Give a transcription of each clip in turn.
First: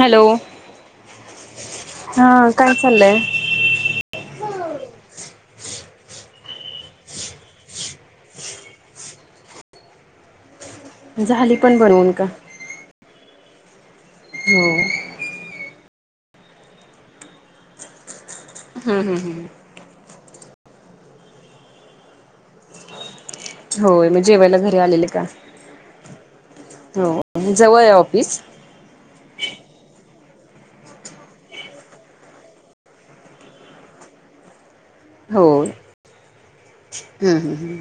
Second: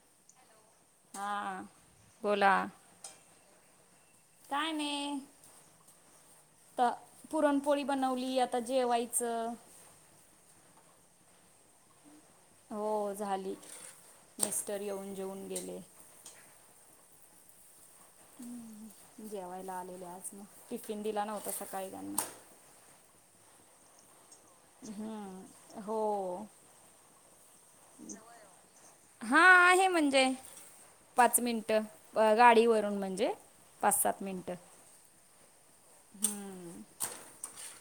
Hello, हा हां बोला. काय चाललंय? काय नाही. आता पुरणपोळी बनवली आता जेवायचं. [inaudible] झाली पण बनवून का? हो झाली, मिस्टर हो येऊन जेऊन गेले. हम्म हम्म हम्म जेवायला आलेले आज मग, टिफिन दिला नव्हता सकाळी त्यांना. होय मग जेवायला घरी आलेले का? हम्म हो हो. जवळ हाय ऑफिस? हां आहे म्हणजे पाच मिनिटं. अं गाडीवरून म्हणजे, पाच सात मिनिटं. हो. हम्म. हम्म हं हं.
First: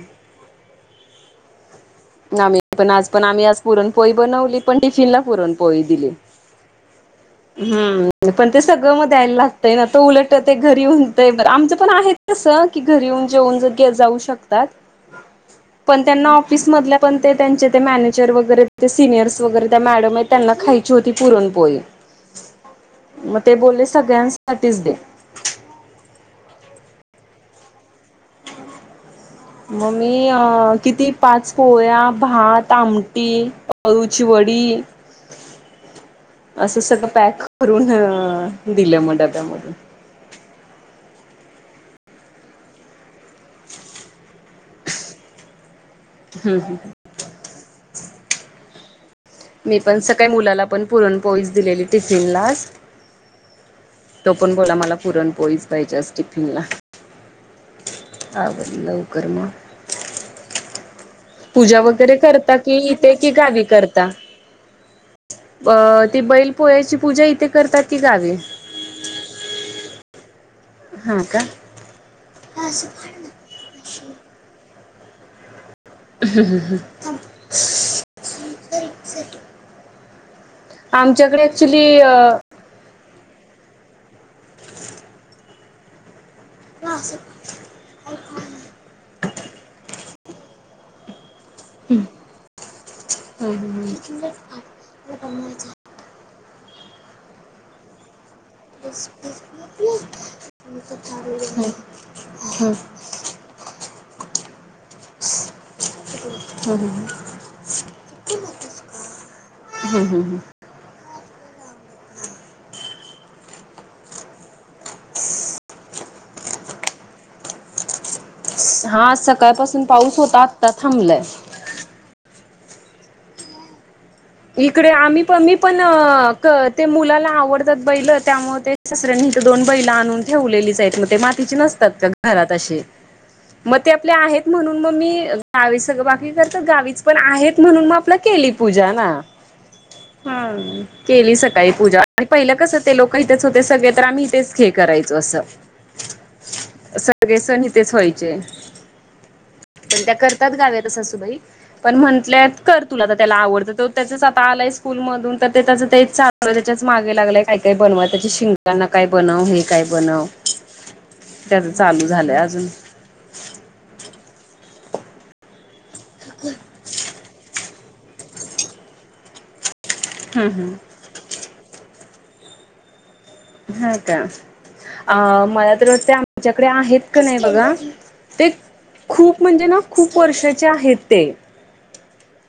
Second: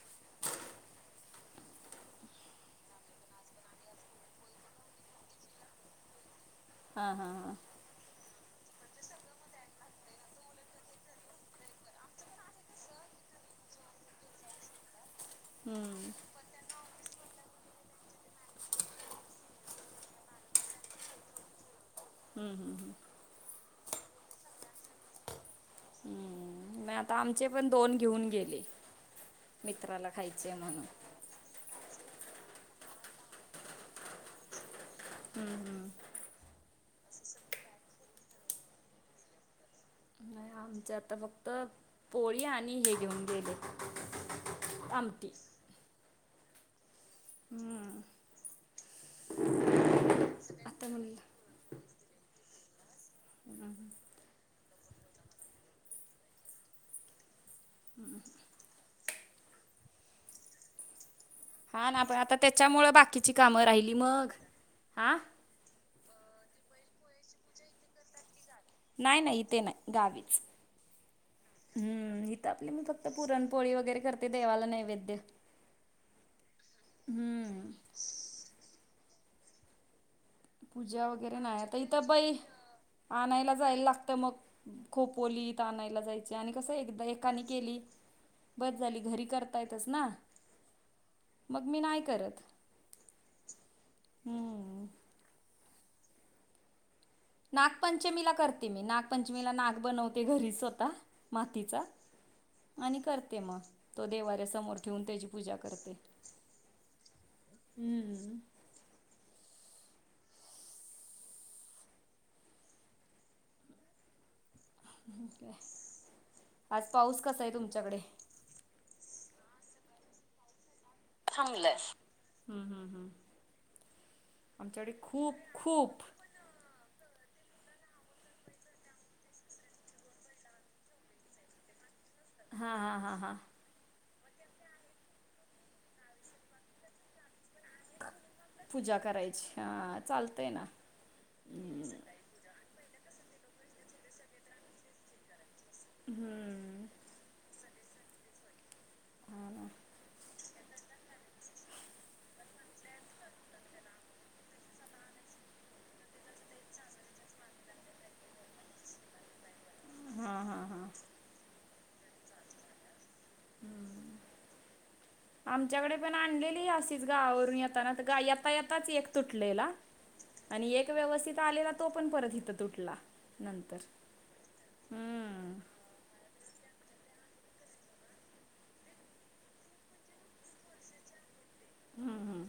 ना मी पण आज पण आम्ही आज पुरणपोळी बनवली पण टिफिनला पुरणपोळी दिली. हां हां हां. हम्म, पण ते सगळं म द्यायला लागतंय ना. तो उलट ते घरी येऊन तय एकदा आमचं पण आहेच. कसं की घरी येऊन जेऊ जाऊ शकतात, पण हम्म त्यांना ऑफिस मधल्या पण ते त्यांचे ते मॅनेजर वगैरे, ते सिनियर्स वगैरे त्या मॅडम आहे, त्यांना खायची होती पुरणपोळी. हं हं हं. मग ते बोलले सगळ्यांसाठीच दे. हम्म मग आता आमचे पण दोन घेऊन गेल ले, मग मित्राला मी खायची हाय अ म्हणून. किती पाच पोळ्या, भात, आमटी, अळूची वडी हम्म हम्म. असं सगळं पॅक करून दिलं मग डब्यामधून. नाही आमचे आता फक्त पोळी आणि हे घेऊन गेले. आमटी. हं हं. हं. मी पण सकाळी मुलाला पण आता म्हणलं पुरणपोळीच दिलेली टिफिनला आज. [inaudible] तो पण बोला, मला पुरण पोळीच पाहिजे आज टिफिनला. [unintelligible] आवर लवकर मग. पूजा हा ना पण वगैरे आता करता की, त्याच्यामुळं इथे की गावी कर हां. अ ती बैल पोळ्याची पूजा इथे करतात की गावी? नाही नाही इथे नाही, गावीच. हां का. हम्म, इथं आपली मी फक्त पुरणपोळी वगैरे करते देवाला नैवद्य. [unintelligible] हम्म. [unintelligible] एक सेकंड. पूजा वगैरे नाही, आता इथं बै आणायला जायला लागतं मग, खोपोलीत आणायला जाय आणि कसं एकदा एकाने केली, बसं झाली घरी करता येतच ना. मग मी नाही करत, हं हम्म. [inaudible] नागपंचमीला करते मी, नागपंचमीला नाग बनवते घरी स्वतः मातीचा हं हं आणि करते मग. तो देवाऱ्या समोर ठेवून, त्याची पूजा करते. हम्म. ह ह ह. [unintelligible] आज पाऊस कसा आहे तुमच्याकडे? हां आज सकाळपासून पाऊस होता, आता थांबलाय. थांबलाय. हं हं हं. इकडे आम्ही पण मी पण खूप ते मुलाला आवडतात बैलं, त्यामुळं ते सासऱ्यांनी इथं बैल आणून ठेवलेलीच आहेत. मग ते मा तीची नसतात, का घरात हां असे. हां हां हां मग ते आपले आहेत म्हणून मग मी गावी सगळं, बाकी करतात गावीच पण आहेत म्हणून मग आपला केली पूजा ना. अच्छा चा हां. केली सकाळी पूजा आणि पहिलं कसं ते लोकं इथंच होते सगळे, तर आम्ही इथेच हे करायचो असं. हम्म. सगळे सण इथेच व्हायचे. हां ना. पण करतात गाव्याला सासुबाई, पण म्हंटल्यात कर तुला तर त्याला आवडतं तर. त्याचच आता आलाय स्कूलमधून, तर ते तेच चालू हाय. त्याच्याच मागे लागलाय, काय काय बनवाय त्याची शिं गांना काय बनव, हे काय बनव. हां हां हां. त्याचं चालू झालंय अजून हं आमच्याकडे पण आणलेली असच गावावरून येताना तर गायब. येता येताच एक तुटलेला हम्म आणि एक हम्म व्यवस्थित आलेला तो पण परत इथं तुटला. नंतर हां का. अ हम्म मला तर वाटतंय आमच्याकडे आहेत का नाही बघा ते खूप म्हणजे ना, खूप वर्षाचे आहेत ते. हं हं.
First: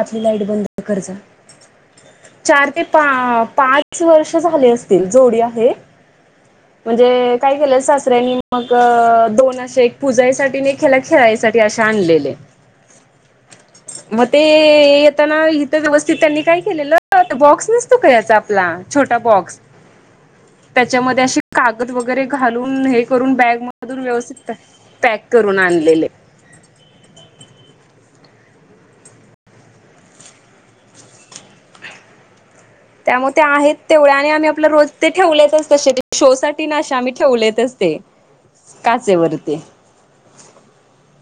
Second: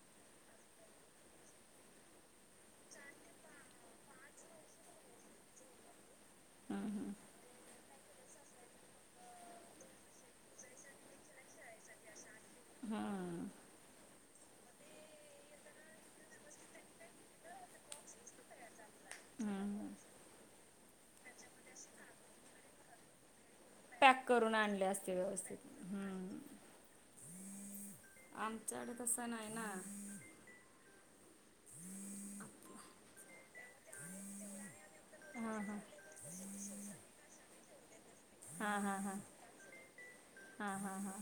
आतली लाईट बंद कर जा. चार ते पा पाच वर्ष झाले असतील, जोडी आहे. हां. म्हणजे केलंय सासऱ्यांनी, मग दोन अशे एक पूजायसाठी आणि एक हेला खेळायसाठी असे आणलेले. हां. मग ते येताना इथं व्यवस्थित त्यांनी काय केलेलं, तो बॉक्स नसतो का याचा आपला छोटा बॉक्स हम्म त्याच्यामध्ये अशे कागद वगैरे घालून, हे करून बॅग मधून पॅक व्यवस्थित करून पॅ आणले असते पॅक व्यवस्थित करून आणलेले. हम्म आमच्याकडं तसं नाही ना. त्यामुळे ते आहेत तेवढ्या आणि आम्ही आपलं रोज ते हां ठेवलेतच हां तसे ते शोसाठी ना आशा आम्ही ठेवलेतच ते. हां हां हां, काचेवरती हां हां हां.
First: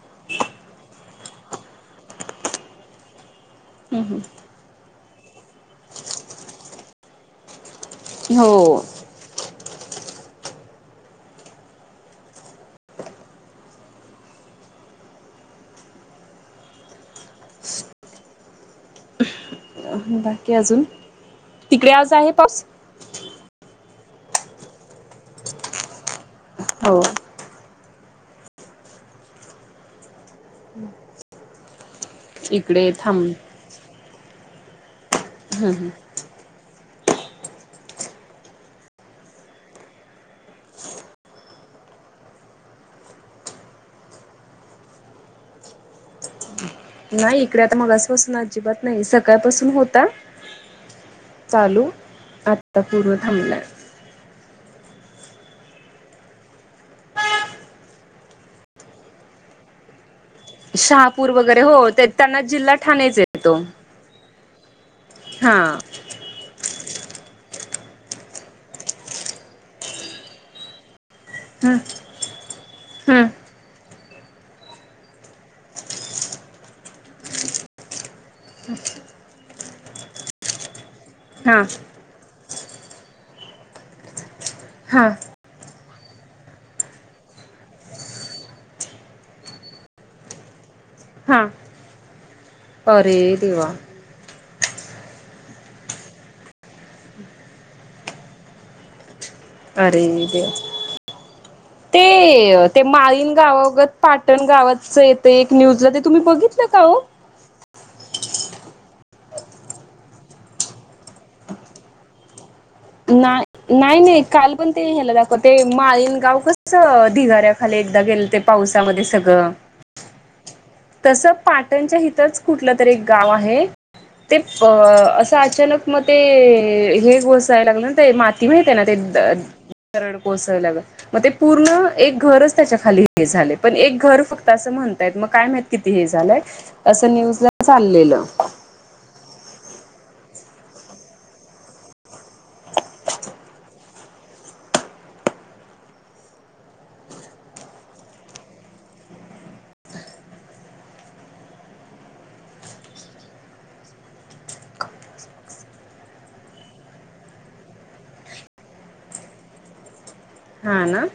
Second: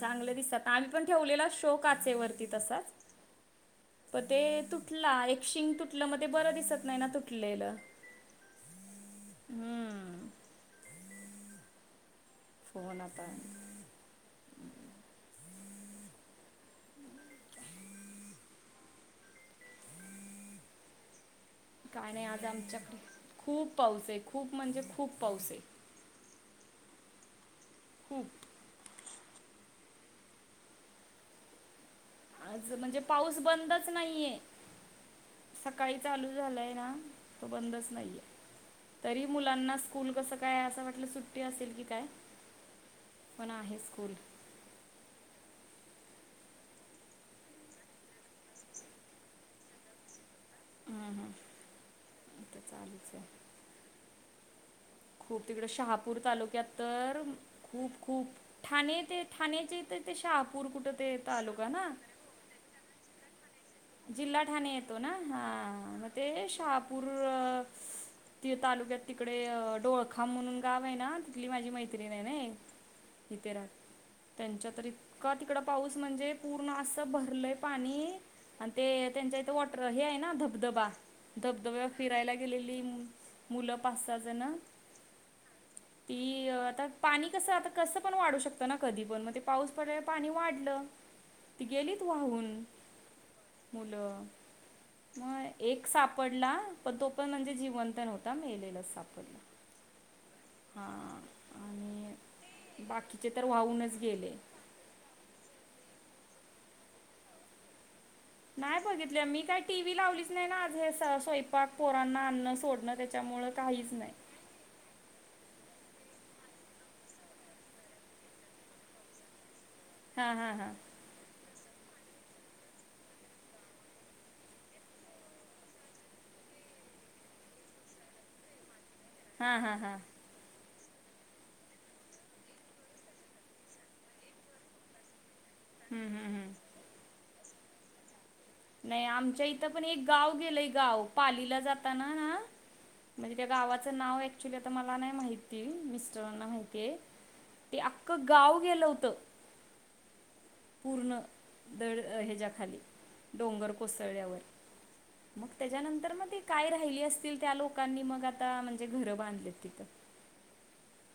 चांगलं दिसतात. आम्ही पण ठेवलेला शो काचेवरती तसाच. प ते तू तुटला एक शिंग तुटलं, मग ते बरं दिसत नाही ना तुटलेलं. हो. हम्म. हो ना आता. बाकी अजून? तिकडे आज काय नाही आहे पाऊस? आमच्याकडे खूप पाऊस हाय, खूप म्हणजे खूप पाऊस हाय. हो. खूप. आज इकडे म्हणजे थांब पाऊस बंदच नाहीये, हम्म सकाळी हम्म चालू झालंय ना, तो बंदच नाहीये. तरी मुलांना स्कूल कसं काय, असं वाटलं सुट्टी असेल की काय. पण आहे स्कूल. नाही इकडे आता मगासपासून अजिबात नाही, सकाळपासून होता हम्म, हम्म. चालू. तर आत्ता पूर्ण चालूच आहे थांबलाय. खूप तिकडं शहापूर तालुक्यात तर खूप खूप ठाणे ते ठाण्याच्या इथं ते शाह शहापूर वगैरे हो, त्यांना जिल्हा ठाणेच येतो. जिल्हा ठाणे येतो ना? हा, मग ते शहापूर अ ती तालुक्यात तिकडे डोळखाम म्हणून गाव आहे ना, तिथली माझी हम्म मैत्रीण नाही नाही हम्म तिथे राहते. त्यांच्यातरी इतकं तिकडं पाऊस म्हणजे पूर्ण असं भरलंय पाणी आणि ते त्यांच्या इथं वॉटर हे आहे ना धबधबा हा धबधब्यावर फिरायला गेलेली मुलं पाच सहा जणं [inaudible] ती आता पाणी कसं आता कसं पण वाढू शकतं ना कधी पण. मग ते पाऊस पडलेला पाणी वाढलं. हा ती गेलीत वाहून. अरे देवा. त मग एक सापडला, पण तो पण म्हणजे जिवंत नव्हता मेलेलाच सापडला. अरे देवा. हां ते आणि ते बाकीचे माळीन तर गावागत वाहूनच गेले पाटण गावचं ये ते एक न्यूजला ते तुम्ही बघितलं का हो? नाही बघितले मी काही टी व्ही लावलीच नाही ना, आज हे स्वयंपाक पोरांना आणनं, सोडणं. त्याच्यामुळं नाही काहीच नाही नाही काल पण ते ह्याला दाखव ते माळीन गाव कसं ढिगाऱ्याखाली एकदा गेलं ते पावसामध्ये सगळं. हां हां हां. तसं पाटणच्या हिथंच कुठलं तरी एक गाव आहे. ते अ असं अचानक मग ते हे घुसाय लागलं ना ते, माती माहित आहे ना ते द हां हां हां दरड कोसळल्यागत. मग ते पूर्ण एक घरच त्याच्या खाली हे झालंय, पण एक घर फक्त असं म्हणतायत मग काय माहित किती हे हम्म हम्म झालंय? हम्म असं न्यूज ला चाललेलं. नाही आमच्या इथं पण एक गाव गेलंय गाव, पालीला जाताना ना म्हणजे त्या गावाचं नाव ऍक्च्युली आता मला नाही माहिती, मिस्टरांना माहिती आहे. ते अख्खं गाव गेलं होतं. पूर्ण दड ह्याच्यायाखाली, डोंगर कोसळल्यावर. मग त्याच्यानंतर मग ती काय राहिली असतील, त्या लोकांनी मग आता म्हणजे घरं बांधले आहेत तिथं. हां ना.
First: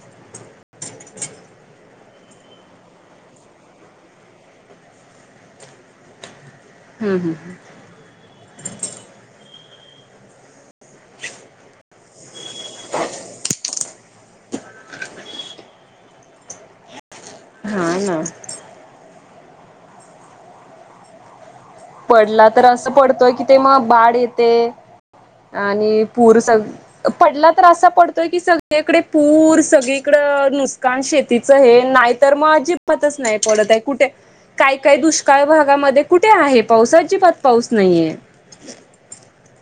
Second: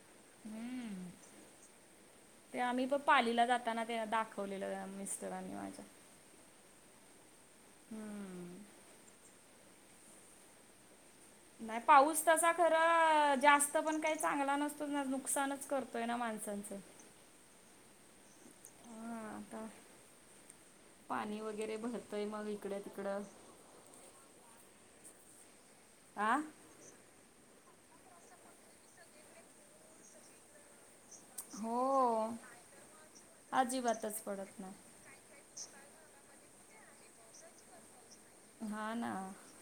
ते आम्ही प पालीला जाताना ते दाखवलेलं मिस्टरांनी माझ्या. हं हं. हम्म. नाही पाऊस तसा खरं जास्त पण काही चांगला नसतो ना, नुकसानच करतोय ना माणसांचं. हां ना. मग आता? पाणी वगैरे भर पडला तर असं पडतोय की ते मग बाढ येते आणि आ पूर सग पडला तर असा पडतोय, की सगळीकडे पूर सगळीकडं नुस कान शेतीचं हे, नाही हो तर मग अजिबातच नाही पडत आहे कुठे अजिबातच पडत काय काय नाही दुष् काळ भागामध्ये कुठे आहे पाऊस, अजिबात पाऊस नाहीये. हां ना.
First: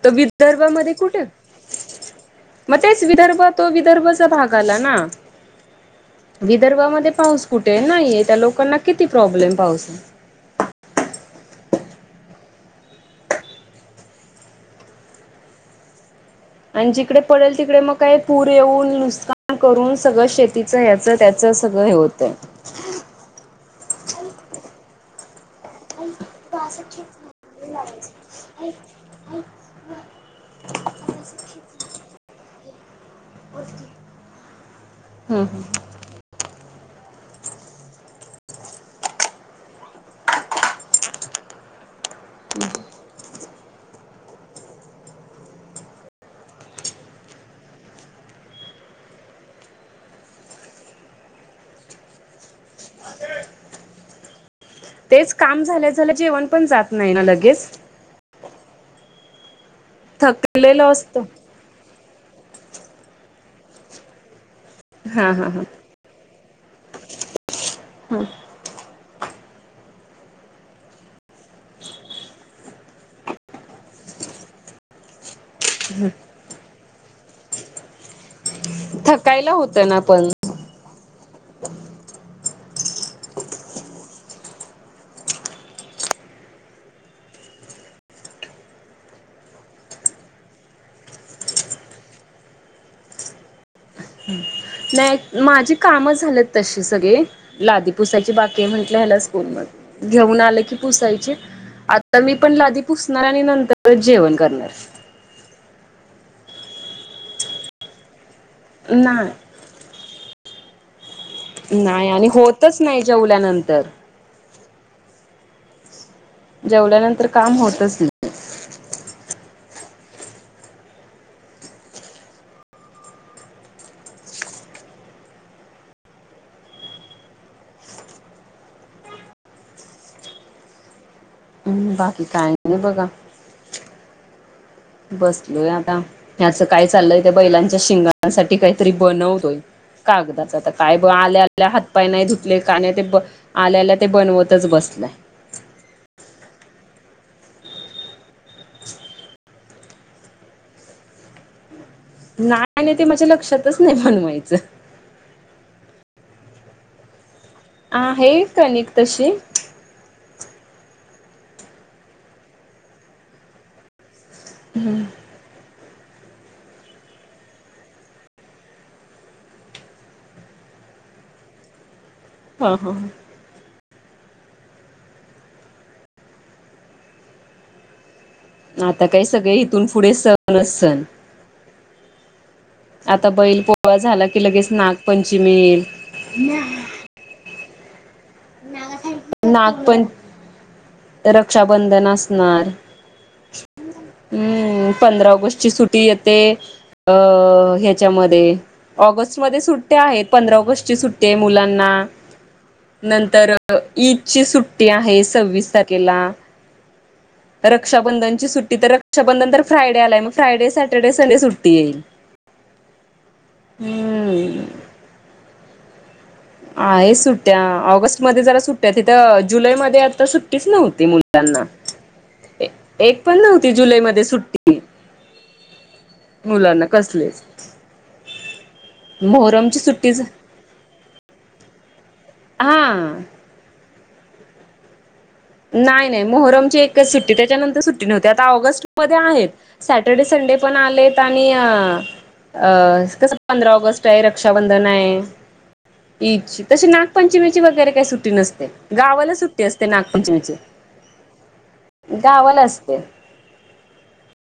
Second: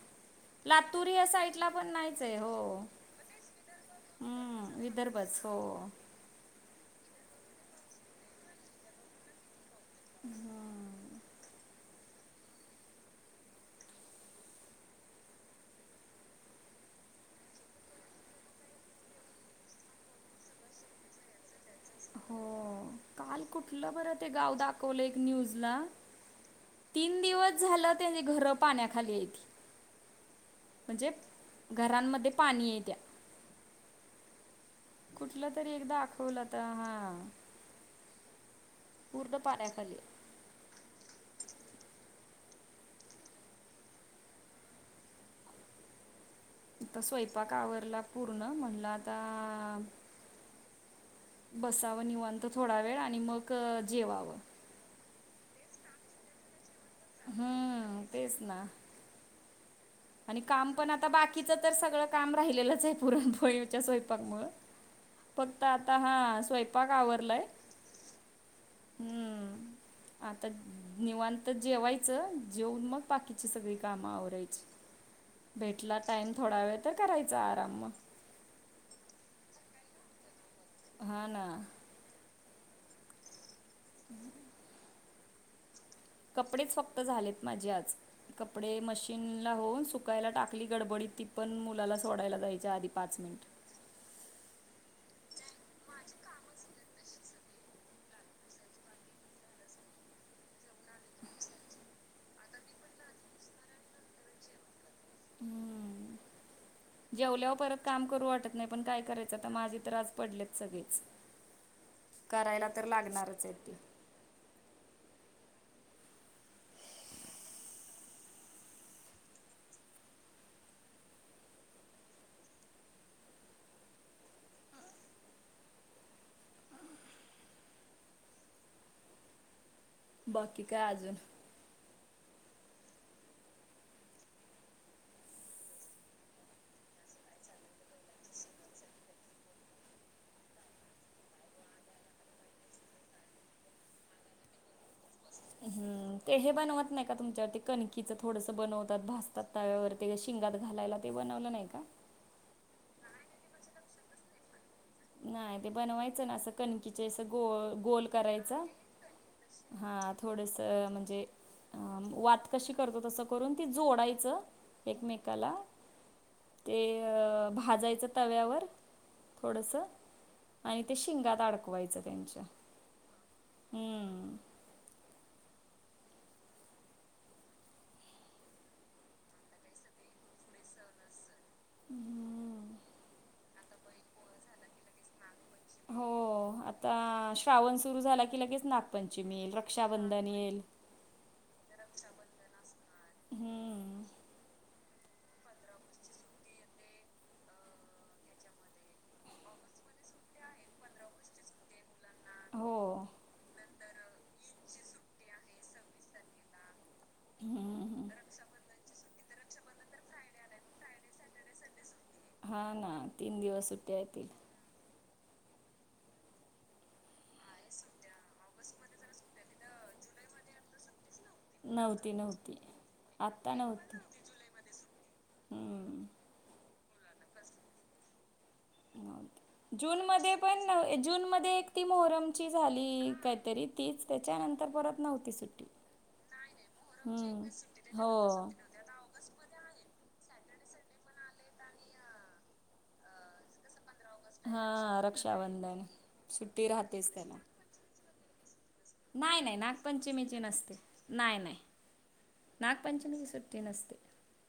तो विदर्भामध्ये लातूर कुठे, या साईडला पण नाहीच आहे हो मग तेच विदर्भ तो विदर्भच चा भाग हम्म आला ना? विदर्भच हो विदर्भामध्ये पाऊस कुठे हाय? नाही त्या लोकांना किती प्रॉब्लेम पाऊस हम्म. आणि जिकडे पडेल तिकडे मग काही पूर येऊन, नुसकान करून सगळं शेत तिचं, याचं, त्याचं सगळं हे होतंय. हो काल कुठलं बरं ते आहे गाव दाखवलं एक न्यूजला तीन दिवस झालं त्यांची घरं पाण्याखाली येती [unintelligible] म्हणजे घरांमध्ये पाणी येत्या. [unintelligible] कुठलं हम्म. तरी एकदा दाखवलं तर हा. पूर्ण पाण्याखाली आता स्वयंपाक आवरला पूर्ण म्हणलं आता. बसावं निवांत थोडा वेळ आणि मग जेवावं. तेच काम झाल्या झाल्या, जेवण पण जात नाही ना लगेच. हम्म तेच ना आणि काम पण थकलेलं आता असतं. बाकी सगळ काम राहिलंच आहे पुरणपोळीच्या स्वयक मु हा हा हा फक्त आत आता हा स्वयंपाक आवरलाय. हम्म हम्म आता. निवांत जेवायचं जेवन मग बाकीची सगळी कामं आवरायची. भेटला टाइम थोडा वेळ तर करायचा आराम मग थकायला होतं ना पण. हा ना. [inaudible] कपडेच फक्त झालेत माझी आज. कपडे मशीनला होऊन सुकायला टाकली गडबडीत ती पण मुलाला सोडायला जायच्या आधी पाच मिनिट. नाही माझी काम झालेत तशी सगळे लादी पुुसायची बाकी म्हटले, हला स्कूल म घेऊन आले की. पुसायची, आता मी पण लादी पुसणार आणि नंतरच जेवण करणार. हम्म जेवल्यावर परत काम करू वाटत नाही, पण काय करायचं आता नाही माझी तर आज पडलेच सगळेच. नाही आणि करायला होतच तर नाही लागणारच आहे ती. जेवल्यानंतर जेवल्यानंतर काम होतच नई. बाकी काय आजून? हम्म बाकी काय नाही बघा. बसलोय आता, ह्याचं काय चाललंय ते बैलांच्या शिंगण्याांसाठी काहीतरी बनवतोय. कागदाच आता काय ब आल्या आल्या हातपाय नाही धुतले का नाही ते ब आल्या आल्या ते बनवतच बसलय. हम्म, ते हे बनवत नाही का तुमच्यावरती कणकीचं थोडस बनवतात भाजतात. त्यावरती शिंगात घालायला ते बनवलं नाही का? नाही ना ते माझ्या लक्षातच नाही म्हनवायचं. नाही ते बनवायचं ना असं कणीकीच्या असं गोल आहे करायचा. कणिक तशी हा थोडस म्हणजे वात कशी करतो तसं करून ती जोडायचं. एकमे मेकाला ते भाजायचं तव्यावर थोडस. आणि ते शिंगात अडकवायचं त्यांच्या. हा हा हा. हम्म. आता काय सगळे इथून पुढे सणच सण. हम. आता बैल पोळा झाला की, लगेच नागपंचमी येईल. तर श्रावण सुरू झाला की, लगेच नागपंचमी येईल नागपं रक्षाबंधन ईल. रक्षाबंधन असणार. हम्म. हम. पंधरा ऑगस्ट ची सुट्टी येते अ हेच्यामध्ये. ऑगस्ट मध्ये सुट्ट्या आहेत, पंधरा ऑगस्टची सुट्टी आहे मुलांना. हो. नंतर ईदची सुट्टी आहे सव्वीस तारखेला. रक्षाबंधनची सुट्टी तर. रक्षाबंधन तर फ्रायडे आलाय. मग फ्रायडे सेटरडे संडे सुट्टी ईल. हा ना तीन दिवस सुट्ट्या येतील. हम्म आहे सुट्टया. ऑगस्टमध्ये जरा सुट्ट्या आहेत. तिथं जुलैमध्ये आता सुट्टीच नव्हती. मुल त्यांना नव्हती नव्हती. एक पण नव्हती जुलै मध्ये सुट्टी. हम्म. मुलांना कसले च. नव्हती. जूनमध्ये पण जून मध्ये एक ती मोहरमची झाली हा काय तरी. तीच तेच्यानंतर परत नव्हती सुट्टी. नाही नाही. मोहरमची एकच सुट्टी हम्म. त्याच्यानंतर सुट्टी नव्हती. आता हो. ऑगस्ट मध्ये आहेत. सॅटर्डे संडे पण आलेत. आणि, अ कसं पंधरा ऑगस्ट. रक्षाबंधन हा आहे. रक्षाबंधन ईदची सुट्टी तसे राहतेच त्याला नागपंचमीची वगैरे काही सुट्टी नसते. गावाला नाही नाही सुट्टी असते. नागपंचमीची नसते नाही नाही गावाला असते. नागपंचमीची सुट्टी नसते.